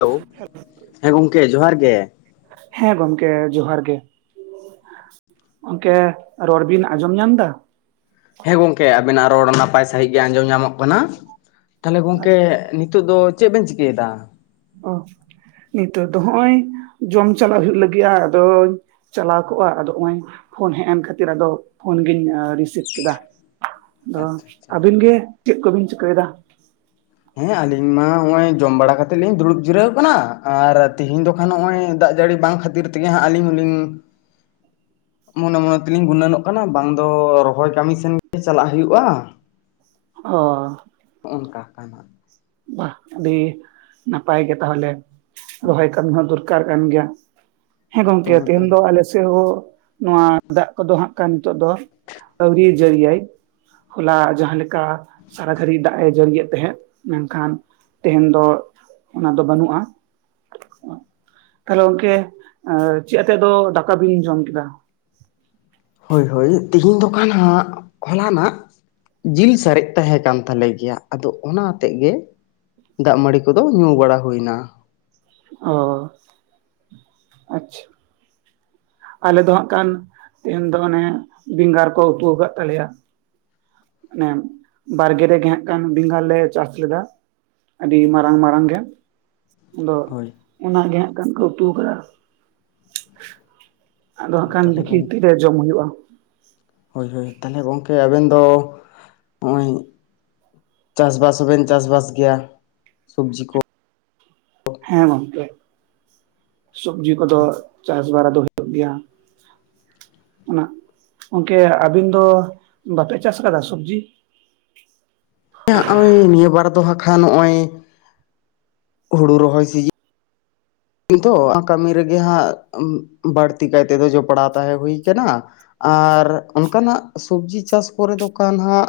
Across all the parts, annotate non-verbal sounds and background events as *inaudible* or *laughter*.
Hello ᱦᱮᱸ ᱜᱚᱝᱠᱮ ᱡᱚᱦᱟᱨ ᱜᱮ᱾ ᱦᱮᱸ ᱜᱚᱢᱠᱮ ᱡᱚᱦᱟᱨ ᱜᱮ᱾ ᱜᱚᱢᱠᱮ ᱨᱚᱲᱵᱤᱱ ᱟᱸᱡᱚᱢ ᱧᱟᱢ ᱫᱟ? ᱦᱮᱸ ᱜᱚᱝᱠᱮ ᱟᱹᱵᱤᱱᱟᱜ ᱨᱚᱲ ᱱᱟᱯᱟᱭ ᱥᱟᱹᱦᱤᱡ ᱜᱮ ᱟᱸᱡᱚᱢ ᱧᱟᱢᱚᱜ ᱠᱟᱱᱟ ᱛᱟᱦᱚᱸᱞᱮ ᱜᱚᱝᱠᱮᱼᱼ ᱱᱤᱛᱚᱜ ᱫᱚ ᱪᱮᱫ ᱵᱮᱱ ᱪᱤᱠᱟᱹᱭᱮᱫᱟ? ᱚ ᱱᱤᱛᱳᱜ ᱫᱚ ᱦᱚᱸᱜ-ᱚᱭ, ᱡᱚᱢ ᱪᱟᱞᱟᱜ ᱦᱩᱭᱩᱜ ᱞᱟᱹᱜᱤᱫ-ᱟ ᱟᱫᱚᱧ ᱪᱟᱞᱟᱣ ᱠᱚᱜ-ᱟ, ᱟᱫᱚ ᱱᱚᱜ-ᱚᱭ, ᱯᱷᱳᱱ ᱦᱮᱡ ᱮᱱ ᱠᱷᱟᱹᱛᱤᱨ ᱟᱫᱚ, ᱯᱷᱳᱱ ᱜᱤᱧ ᱨᱤᱥᱤᱵᱷ ᱠᱮᱫᱟ᱾ ᱟᱫᱚ ᱟᱪᱪᱷᱟ ᱟᱪᱪᱷᱟ ᱟᱹᱵᱤᱱ ᱜᱮ ᱪᱮᱫ ᱠᱚ ᱵᱤᱱ ᱪᱤᱠᱟᱹᱭᱮᱫᱟ? ᱦᱮᱸ ᱟᱞᱤᱧ ᱢᱟ ᱦᱚᱜ-ᱚᱭ ᱡᱚᱢ ᱵᱟᱲᱟ ᱠᱟᱛᱮ ᱞᱤᱧ ᱩᱲᱩᱵᱽ ᱡᱤᱨᱟᱹᱣ ᱠᱟᱱᱟ, ᱟᱨ ᱛᱤᱦᱤᱧ ᱫᱚ ᱠᱷᱟᱱ ᱱᱚᱜ-ᱚᱭ ᱫᱟᱜ ᱡᱟᱹᱲᱤ ᱵᱟᱝ ᱠᱷᱟᱹᱛᱤᱨ ᱠᱷᱟᱹᱛᱤᱨ ᱛᱮᱜᱮ ᱦᱟᱸᱜ ᱟᱹᱞᱤᱧ ᱦᱚᱸᱞᱤᱧ- ᱢᱚᱱᱮ ᱢᱚᱱᱮ ᱛᱮ ᱞᱤᱧ ᱜᱩᱱᱟᱹᱱᱚᱜ ᱠᱟᱱᱟ ᱵᱟᱝ ᱫᱚ ᱨᱚᱦᱚᱭ ᱠᱟᱹᱢᱤ ᱥᱮᱱ ᱜᱮ ᱪᱟᱞᱟᱜ ᱦᱩᱭᱩᱜ-ᱟ᱾ *inaudible* ᱚᱻ ᱾ ᱚᱱᱠᱟ ᱠᱟᱱᱟ᱾ ᱵᱟ, ᱟᱹᱰᱤ ᱱᱟᱯᱟᱭ ᱜᱮ ᱛᱟᱦᱚᱞᱮ᱾ ᱨᱚᱦᱚᱭ ᱠᱟᱢᱤ ᱦᱚᱸ ᱫᱚᱨᱠᱟᱨ ᱠᱟᱱ ᱜᱮᱭᱟ ᱦᱮᱸ ᱜᱚᱝᱠᱮ ᱮᱠᱫᱚᱢ ᱛᱮᱦᱮᱧ ᱮᱠᱫᱚᱢ ᱫᱚ ᱟᱞᱮ ᱥᱮᱫ ᱦᱚᱸᱼᱼ ᱱᱚᱣᱟ ᱫᱟᱜ ᱠᱚᱫᱚ ᱦᱟᱸᱜ ᱠᱟᱱ ᱱᱤᱛᱚᱜ ᱫᱚ ᱟᱹᱣᱨᱤ ᱡᱟᱹᱲᱤᱭᱟᱭ ᱦᱚᱞᱟ ᱡᱟᱦᱟᱸᱮ ᱞᱮᱠᱟᱼᱼ ᱠᱟ ᱥᱟᱨᱟ ᱜᱷᱟᱹᱲᱤ ᱫᱟᱜ ᱮ ᱡᱟᱹᱲᱤᱭᱮᱫ ᱛᱟᱦᱮᱸᱫ᱾ ᱢᱮᱱᱠᱷᱟᱱ ᱛᱮᱦᱮᱧ ᱫᱚ ᱚᱱᱟ ᱫᱚ ᱵᱟᱹᱱᱩᱜᱼᱟ᱾ ᱛᱟᱦᱞᱮ ᱜᱚᱝᱠᱮ ᱪᱮᱫ ᱟᱛᱮᱫ ᱫᱚ ᱫᱟᱠᱟ ᱵᱤᱱ ᱡᱚᱢ ᱠᱮᱫᱟ? ᱦᱳᱭ ᱦᱳᱭ ᱛᱤᱦᱤᱧ ᱫᱚ ᱠᱟᱱᱟ ᱦᱳᱞᱟᱱᱟᱜᱼᱼ ᱡᱤᱞ ᱥᱟᱨᱮᱡ ᱛᱟᱦᱮᱸ ᱠᱟᱱ ᱛᱟᱞᱮ ᱜᱮᱭᱟ ᱟᱫᱚ ᱚᱱᱟ ᱟᱛᱮᱫ ᱜᱮᱼᱼ ᱫᱟᱜ ᱢᱟᱹᱲᱤ ᱠᱚᱫᱚ ᱧᱩ ᱵᱟᱲᱟ ᱦᱩᱭᱱᱟ᱾ ᱚ᱾ ᱟᱪᱪᱷᱟ ᱟᱞᱮ ᱫᱚ ᱦᱟᱸᱜ ᱠᱟᱱ ᱛᱮᱦᱮ ᱫᱚ ᱚᱱᱮ ᱵᱮᱸᱜᱟᱨ ᱠᱚ ᱩᱛᱩ ᱟᱠᱟᱫ ᱛᱟᱞᱮᱭᱟ᱾ ᱮ ᱵᱟᱨᱜᱮ ᱨᱮᱜᱮ ᱦᱟᱜ ᱠᱷᱟᱱ ᱵᱮᱸᱜᱟᱲ ᱞᱮ ᱪᱟᱥ ᱞᱮᱫᱟ᱾ ᱟᱹᱰᱤ ᱢᱟᱨᱟᱝ ᱢᱟᱨᱟᱝ ᱢᱟᱨᱟᱝ ᱜᱮ᱾ ᱟᱫᱚ ᱦᱳᱭ ᱚᱱᱟᱜ ᱜᱮ ᱦᱟᱜ ᱠᱷᱟᱱ ᱠᱚ ᱩᱛᱩᱠᱟᱫᱟ᱾ ᱟᱫᱚ ᱦᱟᱜ ᱮᱠᱫᱚᱢ ᱠᱷᱟᱱ ᱛᱟᱦᱚᱞᱮ ᱫᱮᱠᱷᱤ ᱜᱚᱝ ᱛᱤᱨᱮ ᱡᱚᱢ ᱦᱩᱭᱩᱜᱼᱟ᱾ ᱦᱳᱭ ᱦᱳᱭ ᱛᱟᱦᱚᱞᱮ ᱜᱚᱝᱠᱮ ᱟᱵᱮᱱ ᱫᱚ ᱱᱚᱜᱼᱚᱭᱼᱼ ᱪᱟᱥᱵᱟᱥ ᱦᱚᱸᱵᱮᱱ, ᱪᱟᱥᱵᱟᱥ ᱜᱮᱭᱟ ᱥᱚᱵᱽᱡᱤ ᱠᱚ? ᱦᱮᱸ ᱜᱚᱢᱠᱮ ᱥᱚᱵᱡᱤ ᱠᱚᱫᱚ ᱪᱟᱥ ᱵᱟᱲᱟ ᱫᱚ ᱦᱳᱭᱳᱜ ᱜᱮᱭᱟ᱾ ᱚᱱᱟ ᱜᱚᱢᱠᱮ ᱟᱵᱤᱱ ᱫᱚ ᱵᱟᱯᱮ ᱪᱟᱥ ᱟᱠᱟᱫᱟ ᱥᱚᱵᱽᱡᱤ? ᱜᱚᱭ ᱱᱤᱭᱟᱹᱵᱟᱨ ᱫᱚ ᱵᱟᱠᱷᱟᱱ ᱱᱚᱜᱼᱚᱭ ᱦᱩᱲᱩ ᱨᱚᱦᱚᱭ ᱥᱤᱡᱤᱱᱼᱼ ᱠᱟᱹᱢᱤ ᱨᱮᱜᱮ ᱦᱟᱸᱜ ᱵᱟᱹᱲᱛᱤ ᱠᱟᱭ ᱛᱮᱫᱚ ᱡᱚᱯᱲᱟᱣ ᱛᱟᱦᱮᱸ ᱦᱩᱭ ᱠᱟᱱᱟ᱾ ᱟᱨ ᱚᱱᱠᱟᱱᱟᱜ ᱥᱚᱵᱽᱡᱤ ᱪᱟᱥ ᱠᱚᱨᱮ ᱫᱚ ᱠᱟᱱ ᱦᱟᱸᱜᱼᱼ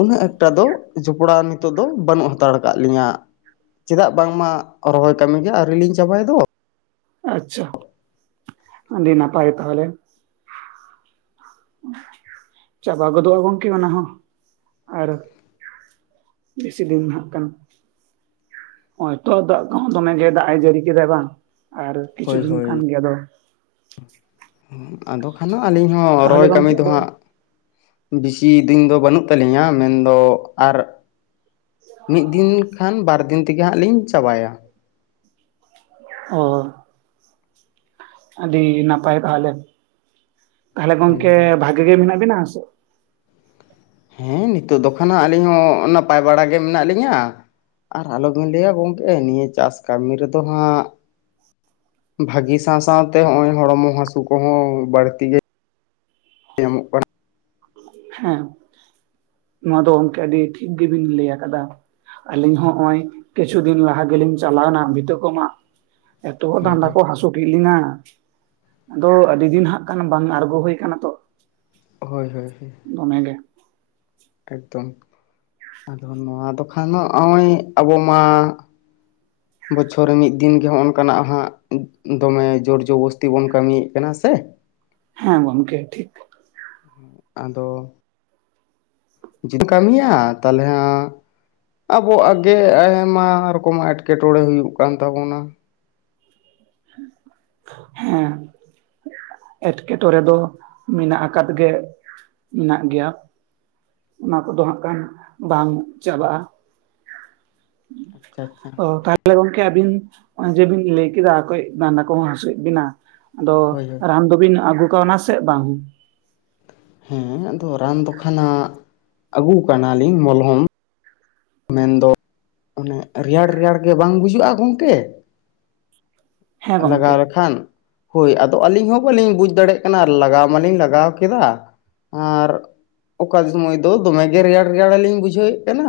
ᱩᱱᱟᱹᱜ ᱮᱠᱴᱟ ᱫᱚ ᱡᱚᱯᱲᱟᱣ ᱱᱤᱛᱚᱜ ᱫᱚ ᱵᱟᱹᱱᱩᱜ ᱦᱟᱛᱟᱲ ᱠᱟᱫ ᱞᱤᱧᱟᱹ᱾ ᱪᱮᱫᱟᱜ ᱵᱟᱝᱢᱟ ᱨᱚᱦᱚᱭ ᱠᱟᱹᱢᱤᱜᱮ ᱟᱹᱣᱤᱞᱤᱧ ᱪᱟᱵᱟᱭ ᱫᱚ᱾ ᱟᱪᱪᱷᱟ ᱟᱵᱤ ᱱᱟᱯᱟᱭ ᱛᱟᱦᱚᱞᱮ᱾ ᱪᱟᱵᱟ ᱜᱚᱫᱚᱜᱼᱟ ᱜᱚᱢᱠᱮ ᱚᱱᱟ ᱦᱚᱸ ᱟᱨᱼᱼ ᱵᱮᱥᱤ ᱫᱤᱱ ᱱᱟᱦᱟᱜ ᱠᱟᱱᱼᱼ ᱦᱚᱭᱛᱚ ᱫᱟᱜ ᱠᱚᱦᱚᱸ ᱫᱚᱢᱮ ᱜᱮ ᱫᱟᱜ ᱮ ᱡᱟᱹᱲᱤ ᱠᱮᱫᱟ ᱵᱟᱝ ᱟᱨ ᱠᱤᱪᱷᱩ ᱦᱳᱭ ᱫᱤᱱ ᱦᱳᱭ ᱠᱟᱱ ᱜᱮ ᱟᱫᱚ᱾ ᱟᱫᱚ ᱠᱷᱟᱱ ᱦᱚ ᱟᱹᱞᱤᱧ ᱦᱚᱸ ᱛᱟᱦᱚᱞᱮ ᱨᱚᱦᱚᱭ ᱠᱟᱹᱢᱤ ᱜᱚᱝᱠᱮ ᱫᱚ ᱟᱫᱚ ᱦᱟᱸᱜᱼᱼ ᱵᱤᱥᱤ ᱫᱤᱱ ᱫᱚ ᱵᱟᱹᱱᱩᱜ ᱛᱟᱞᱤᱧᱟ ᱢᱮᱱᱼᱫᱚ ᱟᱨᱼᱼ ᱢᱤᱫ ᱫᱤᱱ ᱠᱷᱟᱱ ᱵᱟᱨ ᱫᱤᱱ ᱛᱮᱜᱮ ᱦᱟᱸᱜ ᱞᱤᱧ ᱪᱟᱵᱟᱭᱟ᱾ ᱚ᱾ ᱟᱹᱰᱤ ᱱᱟᱯᱟᱭ ᱛᱟᱦᱚᱞᱮ ᱛᱟᱦᱚᱞᱮ ᱦᱳᱭ ᱜᱚᱝᱠᱮ ᱦᱳᱭ ᱵᱷᱟᱜᱤ ᱜᱮ ᱢᱮᱱᱟᱜ ᱵᱤᱱᱟ ᱥᱮ? ᱦᱮᱸ ᱱᱤᱛᱚᱜ ᱫᱚ ᱠᱷᱟᱱ ᱦᱟᱸᱜ ᱟᱹᱞᱤᱧ ᱦᱚᱸ ᱱᱟᱯᱟᱭ ᱵᱟᱲᱟ ᱜᱮ ᱢᱮᱱᱟᱜ ᱞᱤᱧᱟ᱾ ᱟᱨ ᱟᱞᱚᱵᱤᱱ ᱞᱟᱹᱭᱟ ᱜᱚᱝᱠᱮ ᱱᱤᱭᱟᱹ ᱪᱟᱥ ᱠᱟᱹᱢᱤ ᱨᱮᱫᱚ ᱦᱟᱸᱜᱼᱼ ᱵᱷᱟᱹᱜᱤ ᱥᱟᱶ ᱥᱟᱶᱛᱮ ᱱᱚᱜ ᱚᱭ ᱦᱚᱲᱢᱚ ᱦᱟᱥᱩ ᱠᱚᱦᱚᱸ ᱵᱟᱹᱲᱛᱤ ᱜᱮᱼᱼ ᱮᱢ ᱠᱚᱨᱮᱱᱟᱜ *inaudible* ᱦᱮᱸ ᱱᱚᱣᱟ ᱫᱚ ᱜᱚᱢᱠᱮ ᱟᱹᱰᱤ ᱴᱷᱤᱠ ᱜᱤᱵᱤᱱ ᱞᱮᱭ ᱟᱠᱟᱫᱟ᱾ ᱟᱹᱞᱤᱧ ᱦᱚᱸ ᱦᱚᱭ ᱠᱤᱪᱷᱩ ᱫᱤᱱ ᱞᱟᱦᱟ ᱜᱮᱞᱤᱧ ᱪᱟᱞᱟᱣᱱᱟ ᱵᱷᱤᱛᱟᱹ ᱠᱚ ᱢᱟᱜᱼᱼ ᱮᱛᱚ ᱦᱳᱭ ᱫᱟᱸᱰᱟ ᱦᱳᱭ ᱠᱚ ᱦᱟᱹᱥᱩ ᱠᱮᱜᱞᱤᱧᱟᱼᱼ ᱟᱫᱚ ᱟᱹᱰᱤ ᱫᱤᱱ ᱦᱟᱸᱜ ᱠᱟᱱ ᱵᱟᱝ ᱟᱬᱜᱚ ᱦᱳᱭ ᱠᱟᱱᱟ ᱛᱚ ᱦᱳᱭ ᱦᱳᱭ ᱦᱳᱭ᱾ ᱚᱱᱮ ᱜᱮ, ᱮᱠᱫᱚᱢ ᱱᱚᱣᱟ ᱫᱚ᱾ ᱠᱷᱟᱱ ᱱᱚᱜᱼᱚᱭ ᱟᱵᱚ ᱢᱟᱼᱼ ᱵᱚᱪᱷᱚᱨ ᱨᱮ ᱢᱤᱫ ᱫᱤᱱ ᱜᱮ ᱦᱚᱸᱜᱼ ᱱᱚᱝᱠᱟᱱᱟᱜ ᱦᱟᱸᱜ ᱫᱚᱢᱮ ᱡᱳᱨᱡᱚᱵᱚᱥᱛᱤ ᱵᱚᱱ ᱠᱟᱹᱢᱤᱭᱮᱜ ᱠᱟᱱᱟ ᱥᱮ ᱾ ᱦᱮᱸ ᱜᱚᱢᱠᱮ ᱴᱷᱤᱠ ᱟᱫᱚ ᱾ ᱡᱩᱫᱤᱢ ᱠᱟᱹᱢᱤᱭᱟ ᱛᱟᱦᱚᱞᱮ ᱦᱮᱻ ᱟᱵᱚ ᱟᱜᱮ ᱟᱭᱢᱟ ᱨᱚᱠᱚᱢᱟᱜ ᱮᱸᱴᱠᱮᱴᱚᱬᱮ ᱦᱩᱭᱩᱜ ᱠᱟᱱ ᱛᱟᱵᱚᱱᱟ᱾ ᱦᱮᱸ ᱾ ᱮᱸᱴᱠᱮᱴᱚᱲᱮ ᱫᱚ ᱢᱮᱱᱟᱜ ᱟᱠᱟᱫ ᱜᱮ ᱢᱮᱱᱟᱜ ᱜᱮᱭᱟ ᱾ ᱚᱱᱟ ᱠᱚᱫᱚ ᱦᱟᱸᱜ ᱠᱷᱟᱱ ᱵᱟᱝ ᱪᱟᱵᱟᱜ ᱟ᱾ ᱟᱪᱪᱷᱟ ᱟᱪᱪᱷᱟ ᱾ ᱚ ᱛᱟᱦᱚᱞᱮ ᱜᱚᱝᱠᱮ ᱟᱹᱵᱤᱱ ᱦᱚᱸᱼᱚᱭ ᱡᱮ ᱵᱤᱱ ᱞᱮᱭ ᱠᱮᱫᱟ ᱠᱟᱹᱡ ᱰᱟᱹᱰᱟ ᱠᱚᱦᱚᱸ ᱦᱟᱹᱥᱩᱭᱮᱫ ᱵᱤᱱᱟ ᱾ ᱟᱫᱚ ᱦᱳᱭ ᱦᱳᱭ ᱨᱟᱱ ᱫᱚᱵᱤᱱ ᱟᱹᱜᱩ ᱠᱟᱣᱱᱟ ᱥᱮ ᱵᱟᱝ? ᱦᱮᱸ ᱟᱫᱚ ᱨᱟᱱ ᱫᱚ ᱠᱷᱟᱱᱟᱜ ᱟᱜᱩ ᱠᱟᱱᱟᱞᱤᱧ ᱢᱚᱞᱦᱚᱢ ᱾ ᱢᱮᱱᱫᱚᱼ ᱚᱱᱮ ᱨᱮᱭᱟᱲ ᱨᱮᱭᱟᱲᱜᱮ ᱵᱟᱝ ᱵᱩᱡᱟᱹᱜᱼᱟ ᱜᱚᱝᱠᱮ᱾ ᱦᱮᱸ ᱞᱟᱜᱟᱣ ᱜᱚᱝᱠᱮ ᱞᱮᱠᱷᱟᱱ ᱦᱳᱭ ᱟᱫᱚ ᱟᱹᱞᱤᱧ ᱦᱚᱸ ᱵᱟᱹᱞᱤᱧ ᱵᱩᱡ ᱫᱟᱲᱮᱜ ᱠᱟᱱᱟ ᱞᱟᱜᱟᱣ ᱢᱟᱞᱤᱧ ᱞᱟᱜᱟᱣ ᱠᱮᱫᱟ ᱟᱨ ᱚᱠᱟ ᱥᱚᱢᱚᱭ ᱫᱚ ᱫᱚᱢᱮᱜᱮ ᱨᱮᱭᱟᱲ ᱨᱮᱭᱟᱲ ᱞᱤᱧ ᱵᱩᱡᱷᱟᱹᱣᱭᱮᱫ ᱠᱟᱱᱟ᱾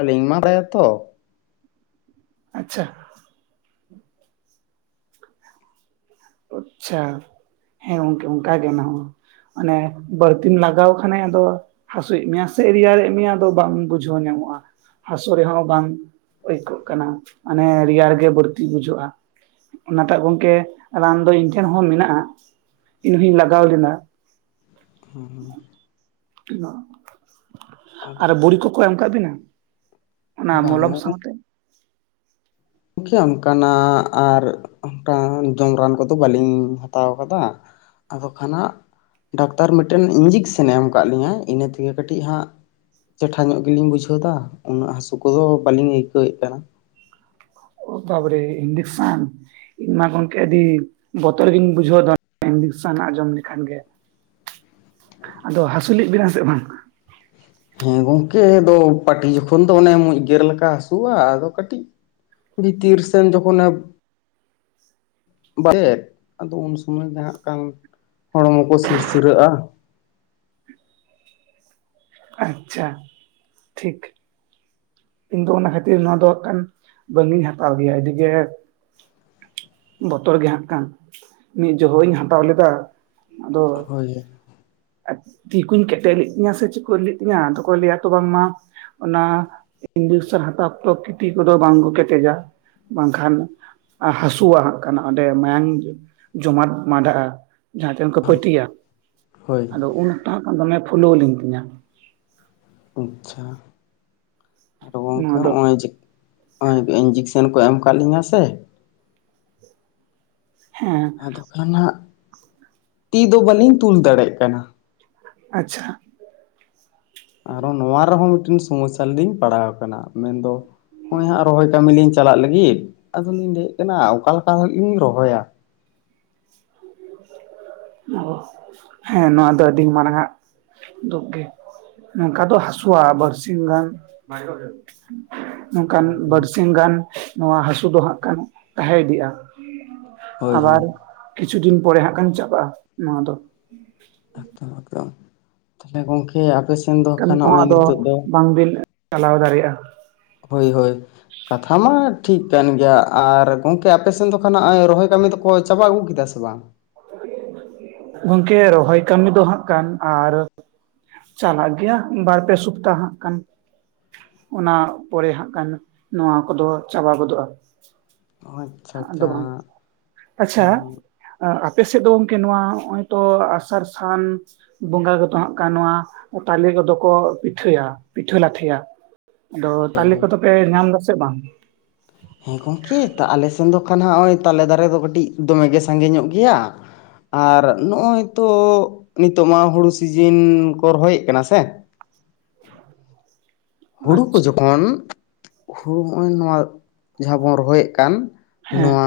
ᱟᱹᱞᱤᱧ ᱢᱟ ᱵᱷᱮ ᱛᱚ᱾ ᱟᱪᱪᱷᱟ ᱾ ᱟᱪᱪᱷᱟ ᱦᱮᱸ ᱜᱚᱝᱠᱮ ᱚᱝᱠᱟ ᱜᱮ ᱚᱱᱟᱦᱚᱸ ᱾ ᱟᱱᱮ ᱵᱟᱹᱲᱛᱤᱢ ᱞᱟᱜᱟᱣ ᱠᱷᱟᱱᱮ ᱟᱫᱚ ᱦᱟᱥᱩᱭᱮᱜ ᱢᱮᱭᱟ ᱥᱮ ᱨᱮᱭᱟᱲᱮᱜ ᱢᱮᱭᱟ ᱟᱫᱚ ᱵᱟᱢ ᱵᱩᱡᱷᱟᱹᱣ ᱧᱟᱢᱚᱜᱼᱟ᱾ ᱦᱟᱥᱳ ᱨᱮᱦᱚᱸ ᱵᱟᱝ ᱟᱹᱭᱠᱟᱹᱜ ᱠᱟᱱᱟ ᱢᱟᱱᱮ ᱨᱮᱭᱟᱲ ᱜᱮ ᱵᱟᱹᱲᱛᱤ ᱵᱩᱡᱷᱟᱹᱜᱼᱟ᱾ ᱚᱱᱟᱴᱟᱜ ᱜᱚᱝᱠᱮ ᱨᱟᱱ ᱫᱚ ᱤᱧ ᱴᱷᱮᱱ ᱦᱚᱸ ᱢᱮᱱᱟᱜᱼᱟ ᱤᱧ ᱦᱩᱧ ᱞᱟᱜᱟᱣ ᱞᱮᱱᱟ᱾ ᱦᱸ ᱦᱸ, ᱟᱫᱚ ᱟᱨ ᱵᱩᱲᱤ ᱠᱚᱠᱚ ᱮᱢ ᱠᱟᱜ ᱵᱤᱱᱟ? ᱚᱱᱟ ᱢᱚᱞᱚᱢ ᱵᱟᱝ ᱥᱟᱶᱛᱮ᱾ ᱠᱮ ᱚᱱᱠᱟᱱᱟᱜ ᱟᱨ ᱚᱝᱠᱟ ᱡᱚᱢ ᱨᱟᱱ ᱠᱚᱫᱚ ᱵᱟᱹᱞᱤᱧ ᱦᱟᱛᱟᱣ ᱠᱟᱫᱟ᱾ ᱟᱫᱚ ᱠᱷᱟᱱᱟᱜ ᱰᱟᱠᱛᱟᱨ ᱢᱮᱴᱮᱱ ᱤᱧᱡᱮᱠᱥᱮᱱᱮ ᱮᱢ ᱠᱟᱜ ᱞᱤᱧᱟ ᱤᱱᱟᱹ ᱛᱮᱜᱮ ᱠᱟᱹᱴᱤᱡ ᱦᱟᱸᱜ ᱪᱮᱴᱷᱟ ᱧᱚᱜ ᱜᱮᱞᱤᱧ ᱵᱩᱡᱷᱟᱹᱣᱫᱟ ᱩᱱᱟᱹᱜ ᱦᱟᱹᱥᱩ ᱠᱚᱫᱚ ᱵᱟᱞᱤᱧ ᱟᱹᱭᱠᱟᱹᱣ ᱭᱮᱫ ᱠᱟᱱᱟ᱾ ᱵᱟᱵᱨᱮ ᱧᱡᱮᱠᱥᱟᱱ ᱾ ᱤᱱ ᱢᱟ ᱜᱚᱝᱠᱮ ᱟᱹᱰᱤ ᱵᱚᱛᱚᱨ ᱜᱤᱧ ᱵᱩᱡᱷᱟᱹᱣ ᱫᱟ ᱧᱡᱮᱠᱥᱟᱱ ᱟᱸᱡᱚᱢ ᱞᱮᱠᱷᱟᱱ ᱜᱮ᱾ *unintelligible* ᱟᱫᱚ ᱦᱟᱥᱩ ᱞᱤᱜ ᱵᱤᱱᱟ ᱥᱮ ᱵᱟᱝ? ᱦᱮᱸ ᱜᱚᱝᱠᱮ ᱟᱫᱚ ᱯᱟᱹᱴᱤ ᱡᱚᱠᱷᱚᱱ ᱫᱚ ᱚᱱᱮ ᱢᱩᱡ ᱜᱮᱨ ᱞᱮᱠᱟ ᱦᱟᱹᱥᱩᱣᱟ ᱟᱫᱚ ᱠᱟᱹᱴᱤᱡ ᱵᱷᱤᱛᱤᱨ ᱥᱮᱱ ᱡᱚᱠᱷᱚᱱᱮ *unintelligible* ᱟᱫᱚ ᱩᱱ ᱥᱚᱢᱚᱭ ᱡᱟᱸᱦᱟᱸᱜ ᱠᱟᱱ ᱦᱚᱲᱢᱚ ᱠᱚ ᱥᱤᱨᱥᱤᱨᱟᱹᱜᱼᱟ᱾ ᱟᱪᱪᱷᱟ ᱴᱷᱤᱠ ᱾ ᱤᱧ ᱫᱚ ᱚᱱᱟ ᱠᱷᱟᱹᱛᱤᱨ ᱱᱚᱣᱟ ᱫᱚ ᱦᱟᱸᱠᱷᱟᱱ ᱵᱟᱝ ᱤᱧ ᱦᱟᱛᱟᱣ ᱜᱮᱭᱟ ᱟᱹᱰᱤᱜᱮ ᱵᱚᱛᱚᱨ ᱜᱮ ᱦᱟᱸᱠᱷᱟᱱ ᱢᱤᱫ ᱡᱚᱦᱚᱜ ᱤᱧ ᱦᱟᱛᱟᱣ ᱞᱮᱫᱟ ᱟᱫᱚ ᱦᱳᱭ ᱛᱤ ᱠᱩᱧ ᱠᱮᱴᱮᱡ ᱞᱮᱫ ᱛᱤᱧᱟ ᱥᱮ ᱪᱤᱠᱟᱹ ᱞᱮᱫ ᱛᱤᱧᱟ ᱟᱫᱚ ᱠᱚ ᱞᱟᱹᱭᱟ ᱛᱚ ᱵᱟᱝᱢᱟ ᱚᱱᱟ ᱤᱱᱡᱮᱠᱥᱮᱱ ᱦᱟᱛᱟᱣ ᱯᱨᱚᱠᱤᱛᱤ ᱠᱚᱫᱚ ᱵᱟᱝᱠᱚ ᱠᱮᱴᱮᱡᱟ ᱵᱟᱝᱠᱷᱟᱱ ᱦᱟᱹᱥᱩᱣᱟ ᱦᱟᱸᱠᱷᱟᱱ ᱚᱸᱰᱮ ᱢᱟᱭᱟᱝ ᱡᱚᱢᱟᱴ ᱢᱟᱰᱟᱜ-ᱟ ᱾ ᱡᱟᱦᱟᱸ ᱴᱷᱮᱱ ᱠᱚ ᱦᱳᱭ ᱯᱟᱹᱴᱤᱭᱟ ᱦᱳᱭ ᱟᱫᱚ ᱩᱱ ᱚᱠᱛᱚ ᱦᱟᱸᱠᱷᱟᱱ ᱫᱚᱢᱮ ᱯᱷᱩᱞᱟᱹᱣ ᱞᱮᱱ ᱛᱤᱧᱟ ᱟᱪᱪᱷᱟ ᱟᱫᱚ ᱜᱚᱝᱠᱮ ᱱᱚᱣᱟ ᱫᱚ ᱱᱚᱜᱚᱭ ᱡᱮ ᱚᱭ ᱤᱝᱡᱮᱠᱥᱮᱱ ᱠᱚ ᱮᱢ ᱟᱠᱟᱫ ᱞᱤᱧᱟ ᱥᱮ ᱦᱮᱸ ᱟᱫᱚ ᱠᱷᱟᱱᱟ ᱦᱟᱜ ᱛᱤ ᱫᱚ ᱵᱟᱟᱹᱞᱤᱧ ᱛᱩᱞ ᱫᱟᱲᱮᱭᱟᱜ ᱠᱟᱱᱟ᱾ ᱟᱪᱪᱷᱟ ᱟᱨᱦᱚᱸ ᱱᱚᱣᱟ ᱨᱮᱦᱚᱸ ᱢᱤᱫᱴᱮᱱ ᱥᱚᱢᱚᱥᱥᱟ ᱨᱮᱞᱤᱧ ᱯᱟᱲᱟᱣ ᱠᱟᱱᱟ ᱢᱮᱱᱫᱚ ᱦᱚᱜᱚᱭ ᱦᱟᱸᱜ ᱨᱚᱦᱚᱭ ᱠᱟᱹᱢᱤ ᱞᱤᱧ ᱪᱟᱞᱟᱜ ᱞᱟᱹᱜᱤᱫ ᱟᱫᱚ ᱞᱤᱧ ᱞᱟᱹᱭᱮᱫ ᱠᱟᱱᱟ ᱚᱠᱟ ᱞᱮᱠᱟ ᱦᱟᱜ ᱞᱤᱧ ᱨᱚᱦᱚᱭᱟ *inaudible* ᱦᱮᱸ ᱱᱚᱣᱟ ᱫᱚ ᱟᱹᱰᱤ ᱢᱟᱨᱟᱝ ᱟᱜ ᱫᱩᱠ ᱜᱮ ᱱᱚᱝᱠᱟ ᱫᱚ ᱦᱟᱹᱥᱩᱣᱟ ᱵᱟᱨᱥᱤᱧ ᱜᱟᱱ *unintelligible* ᱱᱚᱝᱠᱟᱱ ᱦᱳᱭ ᱦᱳᱭ ᱵᱟᱨᱥᱤᱧ ᱜᱟᱱ ᱱᱚᱣᱟ ᱦᱟᱹᱥᱩ ᱫᱚ ᱦᱟᱸᱜ ᱠᱷᱟᱱ ᱛᱟᱦᱮ ᱤᱫᱤᱜ-ᱟ ᱦᱳᱭ ᱦᱳᱭ ᱠᱤᱪᱷᱩ ᱫᱤᱱ ᱯᱚᱨᱮ ᱦᱟᱸᱠᱷᱟᱱ ᱪᱟᱵᱟᱜ-ᱟ ᱱᱚᱣᱟ ᱫᱚ *inaudible* *inaudible* ᱦᱮ ᱜᱚᱜᱠᱮ ᱟᱯᱮ ᱥᱮᱱ ᱫᱚ ᱠᱷᱟᱱ ᱦᱚᱜᱚᱭ ᱱᱤᱛᱚᱜ ᱫᱚ ᱵᱟᱝ ᱵᱤᱞ ᱪᱟᱞᱟᱣ ᱫᱟᱲᱮᱭᱟᱜ-ᱟ ᱦᱳᱭ ᱦᱳᱭ ᱠᱟᱛᱷᱟ ᱢᱟ ᱴᱷᱤᱠ ᱠᱟᱱ ᱜᱮᱭᱟ ᱟᱨ ᱜᱚᱝᱠᱮ ᱟᱯᱮ ᱥᱮᱱ ᱫᱚ ᱠᱷᱟᱱ ᱨᱚᱦᱚᱭ ᱠᱟᱹᱢᱤ ᱫᱚᱠᱚ ᱪᱟᱵᱟ ᱟᱹᱜᱩ ᱠᱮᱫᱟ ᱥᱮ ᱵᱟᱝ? ᱜᱚᱝᱠᱮ ᱨᱚᱦᱚᱭ ᱠᱟᱹᱢᱤ ᱫᱚ ᱦᱟᱸᱜᱠᱟᱱ ᱟᱨ ᱪᱟᱞᱟᱜ ᱜᱮᱭᱟ ᱵᱟᱨ ᱯᱮ ᱥᱚᱯᱛᱟᱦ ᱦᱟᱸᱜᱠᱷᱟᱱ ᱚᱱᱟ ᱯᱚᱨᱮ ᱦᱟᱸᱜ ᱠᱷᱟᱱ ᱱᱚᱣᱟ ᱠᱚᱫᱚ ᱪᱟᱵᱟ ᱜᱚᱫᱚᱜ-ᱟ᱾ ᱚ ᱟᱪᱪᱷᱟ ᱟᱪᱪᱷᱟ ᱟᱦᱟᱸ ᱟᱨ ᱟᱯᱮ ᱥᱮᱫ ᱫᱚ ᱜᱚᱝᱠᱮ ᱱᱚᱣᱟ ᱱᱚᱜᱚᱭ ᱛᱚ ᱟᱥᱟᱲ ᱥᱟᱱ ᱵᱚᱸᱜᱟ ᱜᱮᱛᱚ ᱦᱟᱸᱜ ᱠᱟᱱ ᱱᱚᱣᱟ ᱛᱟᱞᱮ ᱠᱚᱫᱚ ᱠᱚ ᱯᱤᱴᱷᱟᱹᱭᱟ ᱯᱤᱴᱷᱟᱹ ᱞᱟᱴᱷᱮᱭᱟ᱾ ᱟᱫᱚ ᱛᱟᱞᱮ ᱠᱚᱫᱚ ᱯᱮ ᱧᱟᱢ ᱫᱟᱥᱮ ᱵᱟᱝ? ᱦᱮᱸ ᱜᱚᱝᱠᱮ ᱛᱟ ᱟᱞᱮ ᱥᱮᱱ ᱫᱚ ᱠᱷᱟᱱ ᱦᱟᱸᱜ ᱱᱚᱜᱚᱭ ᱛᱟᱞᱮ ᱫᱟᱨᱮ ᱫᱚ ᱠᱟᱹᱴᱤᱡ ᱫᱚᱢᱮᱜᱮ ᱥᱟᱸᱜᱮ ᱧᱚᱜ ᱜᱮᱭᱟ᱾ ᱟᱨ ᱱᱚᱜ ᱚᱭ ᱛᱚ ᱱᱤᱛᱚᱜ ᱢᱟ ᱦᱳᱲᱳ ᱥᱤᱡᱤᱱ ᱠᱚ ᱨᱚᱦᱚᱭᱮᱫ ᱠᱟᱱᱟ ᱥᱮ *inaudible* ᱦᱩᱲᱩ ᱠᱚ ᱟᱪᱪᱷᱟ ᱡᱚᱠᱷᱚᱱ ᱦᱩᱲᱩ ᱱᱚᱜᱚᱭ ᱱᱚᱣᱟ ᱡᱟᱦᱟᱸ ᱵᱚᱱ ᱨᱚᱦᱚᱭᱮᱫ ᱠᱟᱱ ᱦᱮᱸ ᱱᱚᱣᱟ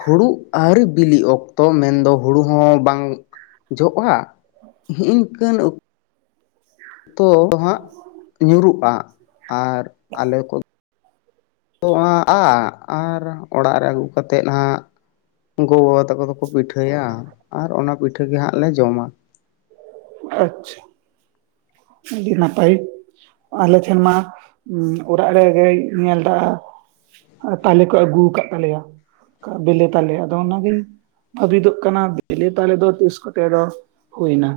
ᱦᱩᱲᱩ ᱟᱹᱣᱨᱤ ᱵᱤᱞᱤᱜ ᱚᱠᱛᱚ ᱢᱮᱱᱫᱚ ᱦᱩᱲᱩ ᱦᱚᱸ ᱵᱟᱝ ᱡᱚᱜ-ᱟ ᱦᱤᱜᱤᱱ ᱚᱠᱛ ᱛᱚ ᱫᱚᱦᱟᱜ ᱧᱩᱨᱩᱜ-ᱟ ᱟᱨ ᱟᱞᱮ ᱠᱚ ᱛᱚ ᱟ ᱟ ᱟᱨ ᱚᱲᱟᱜ ᱨᱮ ᱠᱟᱛᱮᱫ ᱦᱟᱸᱜ ᱜᱚᱜᱚ ᱵᱟᱵᱟ ᱛᱟᱠᱚ ᱫᱚᱠᱚ ᱯᱤᱴᱷᱟᱹᱭᱟ ᱟᱨ ᱚᱱᱟ ᱯᱤᱴᱷᱟᱹ ᱜᱮ ᱦᱟᱸᱜ ᱞᱮ ᱡᱚᱢᱟ᱾ ᱪᱷᱟ ᱟᱹᱰᱤ ᱱᱟᱯᱟᱭ ᱟᱞᱮ ᱴᱷᱮᱱ ᱢᱟ ᱚᱲᱟᱜ ᱨᱮ ᱜᱟᱭ ᱧᱮᱞ ᱫᱟ ᱛᱟᱞᱮ ᱠᱚ ᱟᱹᱜᱩ ᱠᱟᱜ ᱛᱟᱞᱮᱭᱟ ᱵᱮᱞᱮ ᱛᱟᱞᱮ ᱟᱫᱚ ᱚᱱᱟᱜᱤᱧ ᱵᱷᱟᱹᱵᱤᱛᱚᱜ ᱠᱟᱱᱟ ᱵᱮᱞᱮ ᱛᱟᱞᱮ ᱫᱚ ᱛᱤᱥ ᱠᱚᱛᱮ ᱨᱚᱥ ᱦᱩᱭ ᱱᱟ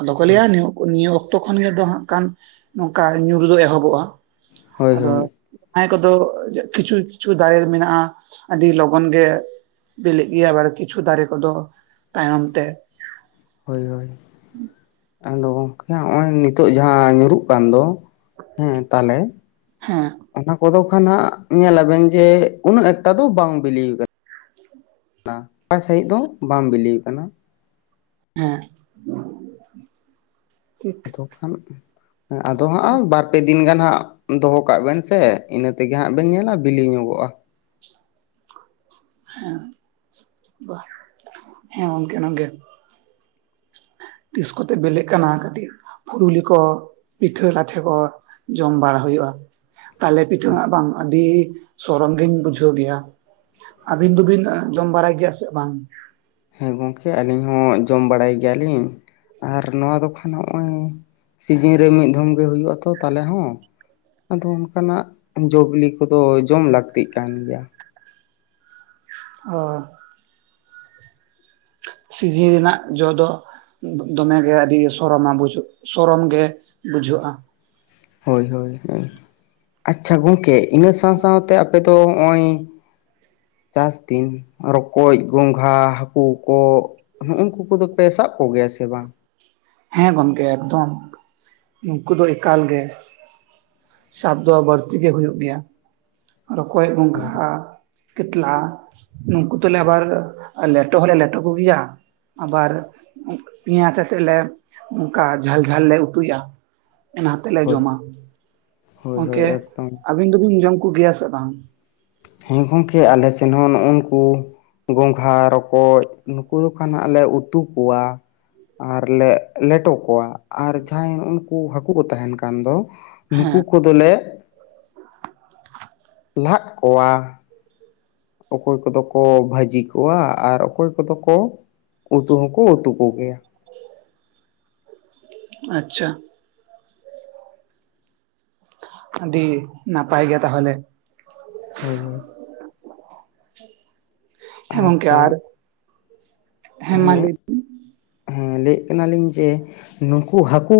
ᱟᱫᱚ ᱠᱚ ᱦᱳᱭ ᱞᱟᱹᱭᱟ ᱱᱤᱭᱟᱹ ᱱᱤᱭᱟᱹ ᱚᱠᱛᱚ ᱠᱷᱚᱱ ᱜᱮ ᱫᱚ ᱦᱟᱸᱜᱠᱟᱱ ᱱᱚᱝᱠᱟ ᱧᱩᱨᱩ ᱫᱚ ᱮᱦᱚᱵᱚᱜ-ᱟ᱾ ᱦᱳᱭ ᱟᱫᱚ ᱦᱳᱭ ᱡᱟᱦᱟᱸᱭ ᱠᱚᱫᱚ ᱠᱤᱪᱷᱩ ᱠᱤᱪᱷᱩ ᱫᱟᱨᱮ ᱟᱹᱰᱤ ᱞᱚᱜᱚᱱ ᱜᱮ ᱵᱤᱞᱤᱜ ᱜᱮ ᱟᱵᱟᱨ ᱠᱤᱪᱷᱩ ᱫᱟᱨᱮ ᱠᱚᱫᱚ ᱛᱟᱭᱚᱢ ᱛᱮ ᱦᱳᱭ ᱦᱳᱭ *inaudible* ᱟᱫᱚ ᱜᱚᱢᱠᱮ ᱦᱟᱜ ᱱᱤᱛᱚᱜ ᱡᱟᱦᱟᱸ ᱧᱩᱨᱩᱜ ᱠᱟᱱ ᱫᱚ ᱦᱮᱸ ᱛᱟᱦᱚᱞᱮ ᱦᱮᱸ *inaudible* ᱚᱱᱟ ᱠᱚᱫᱚ ᱠᱷᱟᱱ ᱦᱟᱸᱜ ᱧᱮᱞᱟᱵᱮᱱ ᱡᱮ ᱩᱱᱟᱹᱜ ᱮᱠᱴᱟ ᱫᱚ ᱵᱟᱝ ᱵᱤᱞᱤᱭ ᱟᱠᱟ ᱱᱟ ᱚᱠᱟ ᱥᱟᱺᱦᱤᱡ ᱫᱚ ᱵᱟᱝ ᱵᱤᱞᱤ ᱟᱠᱟᱱᱟ ᱾ ᱦᱮᱸ *inaudible* ᱴᱷᱤᱠ ᱾ ᱟᱫᱚ ᱠᱷᱟᱱ *inaudible* ᱟᱫᱚ ᱦᱟᱸᱜ ᱵᱟᱨ ᱯᱮ ᱫᱤ ᱫᱤᱱ ᱜᱟᱱ ᱦᱟᱸᱜ ᱫᱚᱦᱚ ᱠᱟᱜ ᱵᱮᱱ ᱥᱮ ᱤᱱᱟᱹ ᱛᱮᱜᱮ ᱦᱟᱸᱜ ᱵᱮᱱ ᱧᱮᱞᱟ ᱵᱤᱞᱤ ᱧᱚᱜᱚᱜ-ᱟ ᱾ ᱦᱮᱸ *inaudible* ᱦᱮᱸ ᱜᱚᱝᱠᱮ *inaudible* ᱛᱤᱥ ᱠᱚᱛᱮ ᱵᱤᱞᱤᱜ ᱠᱟᱱᱟ ᱠᱟᱹᱴᱤᱡ ᱯᱩᱨᱩᱞᱤ ᱠᱚ ᱯᱤᱴᱷᱟᱹ ᱞᱟᱴᱷᱮ ᱠᱚ ᱡᱚᱢ ᱵᱟᱲᱟ ᱦᱩᱭᱩᱜ-ᱟ ᱾ ᱛᱟᱦᱚᱞᱮ ᱯᱤᱴᱷᱟ. ᱦᱟᱜ ᱵᱟᱝ ᱟᱰᱤ ᱥᱚᱨᱚᱢ ᱜᱤᱧ ᱵᱩᱡᱷᱟᱹᱣ ᱜᱮᱭᱟ ᱟᱹᱵᱤᱱ ᱫᱚᱵᱤᱱ ᱡᱚᱢ ᱵᱟᱲᱟᱭ ᱜᱮᱭᱟ ᱥᱮ ᱵᱟᱝ? ᱦᱮᱸ ᱜᱚᱝᱠᱮ ᱟᱹᱞᱤᱧ ᱦᱚᱸ ᱡᱚᱢ ᱵᱟᱲᱟᱭ ᱜᱮᱭᱟᱞᱤᱧ ᱟᱨ ᱱᱚᱣᱟ ᱫᱚ ᱠᱷᱟᱱ ᱱᱚᱜ-ᱚᱭ ᱥᱤᱡᱤᱱ ᱨᱮ ᱢᱤᱫ ᱫᱷᱚᱢ ᱜᱮ ᱦᱩᱭᱩᱜ-ᱟ ᱛᱚ ᱛᱟᱞᱮ ᱦᱚᱸ ᱾ ᱟᱫᱚ ᱚᱱᱠᱟᱱᱟᱜ ᱡᱚ ᱵᱤᱞᱤ ᱠᱚᱫᱚ ᱡᱚᱢ ᱞᱟᱹᱠᱛᱤᱜ ᱠᱟᱱ ᱜᱮᱭᱟ ᱾ ᱦᱚᱭ ᱾ ᱥᱤᱡᱤᱱ ᱨᱮᱱᱟᱜ ᱡᱚ ᱫᱚ ᱫᱚᱢᱮᱜᱮ ᱟᱹᱰᱤ ᱥᱚᱨᱚᱢᱟᱵᱩᱡᱷᱚᱜ ᱥᱚᱨᱚᱢ ᱜᱮ ᱵᱩᱡᱷᱟᱹᱜ-ᱟ ᱾ ᱦᱳᱭ ᱦᱳᱭ ᱦᱮ ᱾ ᱟᱪᱪᱷᱟ ᱜᱚᱝᱠᱮ ᱤᱱᱟᱹ ᱥᱟᱶ ᱥᱟᱶᱛᱮ ᱟᱯᱮᱚ ᱱᱚᱜ-ᱚᱭ ᱪᱟᱥ ᱫᱤᱱ ᱨᱚᱠᱚᱡ ᱜᱚᱝᱜᱷᱟ ᱦᱟᱹᱠᱩ ᱠᱚᱸᱜ ᱦᱩᱸᱜ-ᱩᱠᱩ ᱠᱚᱫᱚ ᱯᱮ ᱥᱟᱵ ᱠᱚᱜᱮᱭᱟ ᱥᱮ ᱵᱟᱝ? ᱦᱮᱸ ᱜᱚᱝᱠᱮ ᱮᱠᱫᱚᱢ *inaudible* ᱩᱱᱠᱩ ᱫᱚ ᱮᱠᱟᱞ ᱜᱮ ᱾ ᱥᱟᱵ ᱫᱚ ᱵᱟᱹᱲᱛᱤ ᱜᱮ ᱦᱩᱭᱩᱜ ᱜᱮᱭᱟ *inaudible* ᱨᱚᱠᱚᱡ ᱦᱳᱭ ᱜᱚᱸᱜᱷᱟ ᱠᱟᱛᱞᱟ ᱱᱩᱠᱩ ᱛᱚᱞᱮ ᱟᱵᱟᱨ ᱞᱮᱴᱚ ᱦᱚᱞᱮ ᱞᱮᱴᱚ ᱠᱚᱜᱮᱭᱟ ᱾ ᱟᱵᱟᱨ ᱯᱮᱸᱭᱟᱡᱽ ᱟᱛᱮᱫ ᱞᱮ ᱚᱱᱠᱟ ᱡᱷᱟᱞ ᱡᱷᱟᱞ ᱞᱮ ᱩᱛᱩᱭᱟ ᱾ ᱚᱱᱟᱛᱮ ᱞᱮ ᱦᱳᱭ ᱡᱚᱢᱟ *inaudible* ᱦᱳᱭ ᱦᱳᱭ ᱜᱚᱝᱠᱮ ᱮᱠᱫᱚᱢ ᱟᱵᱤᱱ ᱫᱚᱵᱤᱱ ᱡᱚᱢ ᱠᱚᱜᱮᱭᱟ ᱥᱮ ᱵᱟᱝ? ᱦᱮᱸ ᱜᱚᱝᱠᱮ ᱟᱞᱮ ᱥᱮᱱ ᱦᱚ ᱱᱩᱜ-ᱩ ᱱᱩᱠᱩ ᱜᱚᱝᱜᱷᱟ ᱨᱚᱠᱚᱡ ᱱᱩᱠᱩ ᱫᱚ ᱠᱷᱟᱱ ᱦᱟᱜ ᱞᱮ ᱩᱛᱩ ᱠᱚᱣᱟ ᱟᱨ ᱞᱮ ᱞᱮᱴᱚ ᱠᱚᱣᱟ ᱾ ᱟᱨ ᱡᱟᱦᱟᱸᱭ ᱩᱱᱠᱩ ᱦᱟᱹᱠᱩ ᱠᱚ ᱛᱟᱦᱮᱱ ᱠᱟᱱ ᱫᱚ ᱦᱮᱸ ᱱᱩᱠᱩ ᱠᱚᱫᱚᱞᱮ ᱞᱟᱫ ᱠᱚᱣᱟ ᱾ ᱚᱠᱚᱭ ᱠᱚᱫᱚ ᱠᱚ ᱵᱷᱟᱹᱡᱤ ᱠᱚᱣᱟ ᱟᱨ ᱚᱠᱚᱭ ᱠᱚᱫᱚ ᱠᱚ ᱩᱛᱩ ᱦᱚᱸᱠᱚ ᱩᱛᱩ ᱠᱚᱜᱮᱭᱟ ᱾ ᱟᱪᱪᱷᱟ ᱾ ᱟᱹᱰᱤ ᱱᱟᱯᱟᱭ ᱜᱮ ᱛᱟᱦᱚᱞᱮ ᱾ ᱦᱳᱭ ᱦᱳᱭ ᱾ ᱦᱮᱸ ᱜᱚᱝᱠᱮ ᱟᱪᱪᱷᱟ ᱟᱨ ᱦᱮ ᱢᱟᱸ ᱞᱟᱹᱭ ᱦᱮᱸ ᱵᱤᱱ ᱾ ᱦᱮᱸ ᱞᱟᱹᱭᱮᱫ ᱠᱟᱱᱟᱞᱤᱧ ᱡᱮ ᱱᱩᱠᱩ ᱦᱟᱹᱠᱩ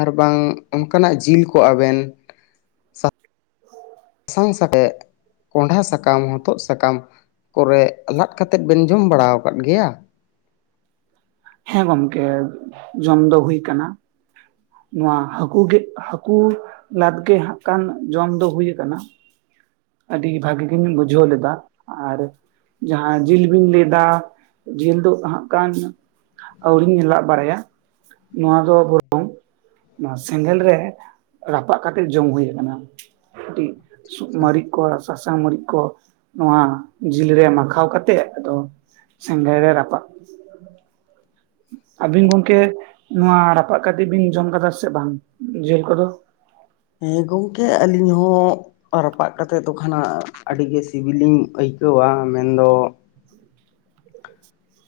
ᱟᱨᱵᱟᱝ ᱚᱱᱠᱟᱱᱟᱜ ᱡᱤᱞ ᱠᱚ ᱟᱵᱮᱱ *unintelligible* ᱠᱚᱱᱰᱷᱟ ᱥᱟᱠᱟᱢ ᱦᱚᱛᱚᱫ ᱥᱟᱠᱟᱢ ᱠᱚᱨᱮ ᱞᱟᱫ ᱠᱟᱛᱮᱫ ᱵᱮᱱ ᱡᱚᱢ ᱵᱟᱲᱟ ᱟᱠᱟᱫ ᱜᱮᱭᱟ? ᱦᱮᱸ ᱜᱚᱝᱠᱮ ᱡᱚᱢ ᱫᱚ ᱦᱩᱭ ᱟᱠᱟᱱᱟ ᱾ ᱱᱚᱣᱟ ᱦᱟᱹᱠᱩ ᱜᱮ ᱦᱟᱹᱠᱩ ᱞᱟᱫ ᱜᱮ ᱦᱟᱸᱜ ᱠᱷᱟᱱ ᱡᱚᱢ ᱫᱚ ᱦᱩᱭ ᱟᱠᱟᱱᱟ ᱾ ᱟᱹᱰᱤ ᱵᱷᱟᱹᱜᱤ ᱜᱤᱧ ᱵᱩᱡᱷᱟᱹᱣ ᱞᱮᱫᱟ ᱟᱨ ᱡᱟᱦᱟᱸ ᱡᱤᱞ ᱵᱤᱱ ᱞᱟᱹᱭᱫᱟ ᱡᱤᱞ ᱫᱚ ᱦᱟᱸᱜ ᱠᱷᱟᱱ ᱟᱹᱣᱨᱤᱧ ᱞᱟᱜ ᱵᱟᱲᱟᱭᱟ ᱱᱚᱣᱟ ᱫᱚ ᱵᱚᱨᱚᱝ ᱱᱟ ᱥᱮᱸᱜᱮᱞ ᱨᱮ ᱨᱟᱯᱟᱜ ᱠᱟᱛᱮᱜ ᱡᱚᱢ ᱦᱳᱭ ᱟᱠᱟᱱᱟ ᱾ ᱠᱟᱹᱴᱤᱜ ᱥᱩᱠᱢᱟᱨᱤ ᱠᱚ ᱥᱟᱥᱟᱝ ᱢᱟᱨᱤᱡ ᱠᱚ ᱱᱚᱣᱟ ᱡᱤᱞᱨᱮ ᱢᱟᱠᱷᱟᱣ ᱠᱟᱛᱮᱜ ᱟᱫᱚ ᱥᱮᱸᱜᱮᱞ ᱨᱮ ᱨᱟᱯᱟᱜ ᱟᱵᱤᱱ ᱜᱚᱝᱠᱮ ᱱᱚᱣᱟ ᱨᱟᱯᱟᱜ ᱠᱟᱛᱮᱜ ᱵᱤᱱ ᱡᱚᱢ ᱠᱟᱫᱟ ᱥᱮ ᱵᱟᱝ ᱡᱮᱹᱞ ᱠᱚᱫᱚ? ᱦᱮᱸ ᱜᱚᱝᱠᱮ ᱟᱹᱞᱤᱧ ᱦᱚᱸ ᱨᱟᱯᱟᱜ ᱠᱟᱛᱮᱜ ᱛᱚ ᱠᱷᱚᱱᱟᱜ ᱟᱹᱰᱤᱜᱮ ᱥᱤᱵᱤᱞᱤᱧ ᱟᱹᱭᱠᱟᱹᱣᱟ ᱢᱮᱱᱫᱚ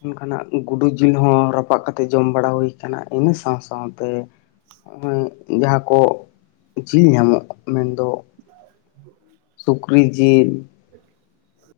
ᱚᱱᱠᱟᱱᱟᱜ ᱜᱩᱰᱩ ᱡᱤᱞ ᱦᱚᱸ ᱨᱟᱯᱟᱜ ᱠᱟᱛᱮᱜ ᱡᱚᱢ ᱵᱟᱲᱟ ᱦᱩᱭ ᱠᱟᱱᱟ ᱤᱱᱟᱹ ᱥᱟᱶ ᱥᱟᱶᱛᱮ ᱦᱚᱜ-ᱚᱭ ᱡᱟᱸᱦᱟ ᱠᱚ ᱡᱤᱞ ᱧᱟᱢᱚᱜ ᱢᱮᱱᱫᱚ ᱥᱩᱠᱨᱤ ᱡᱤᱞ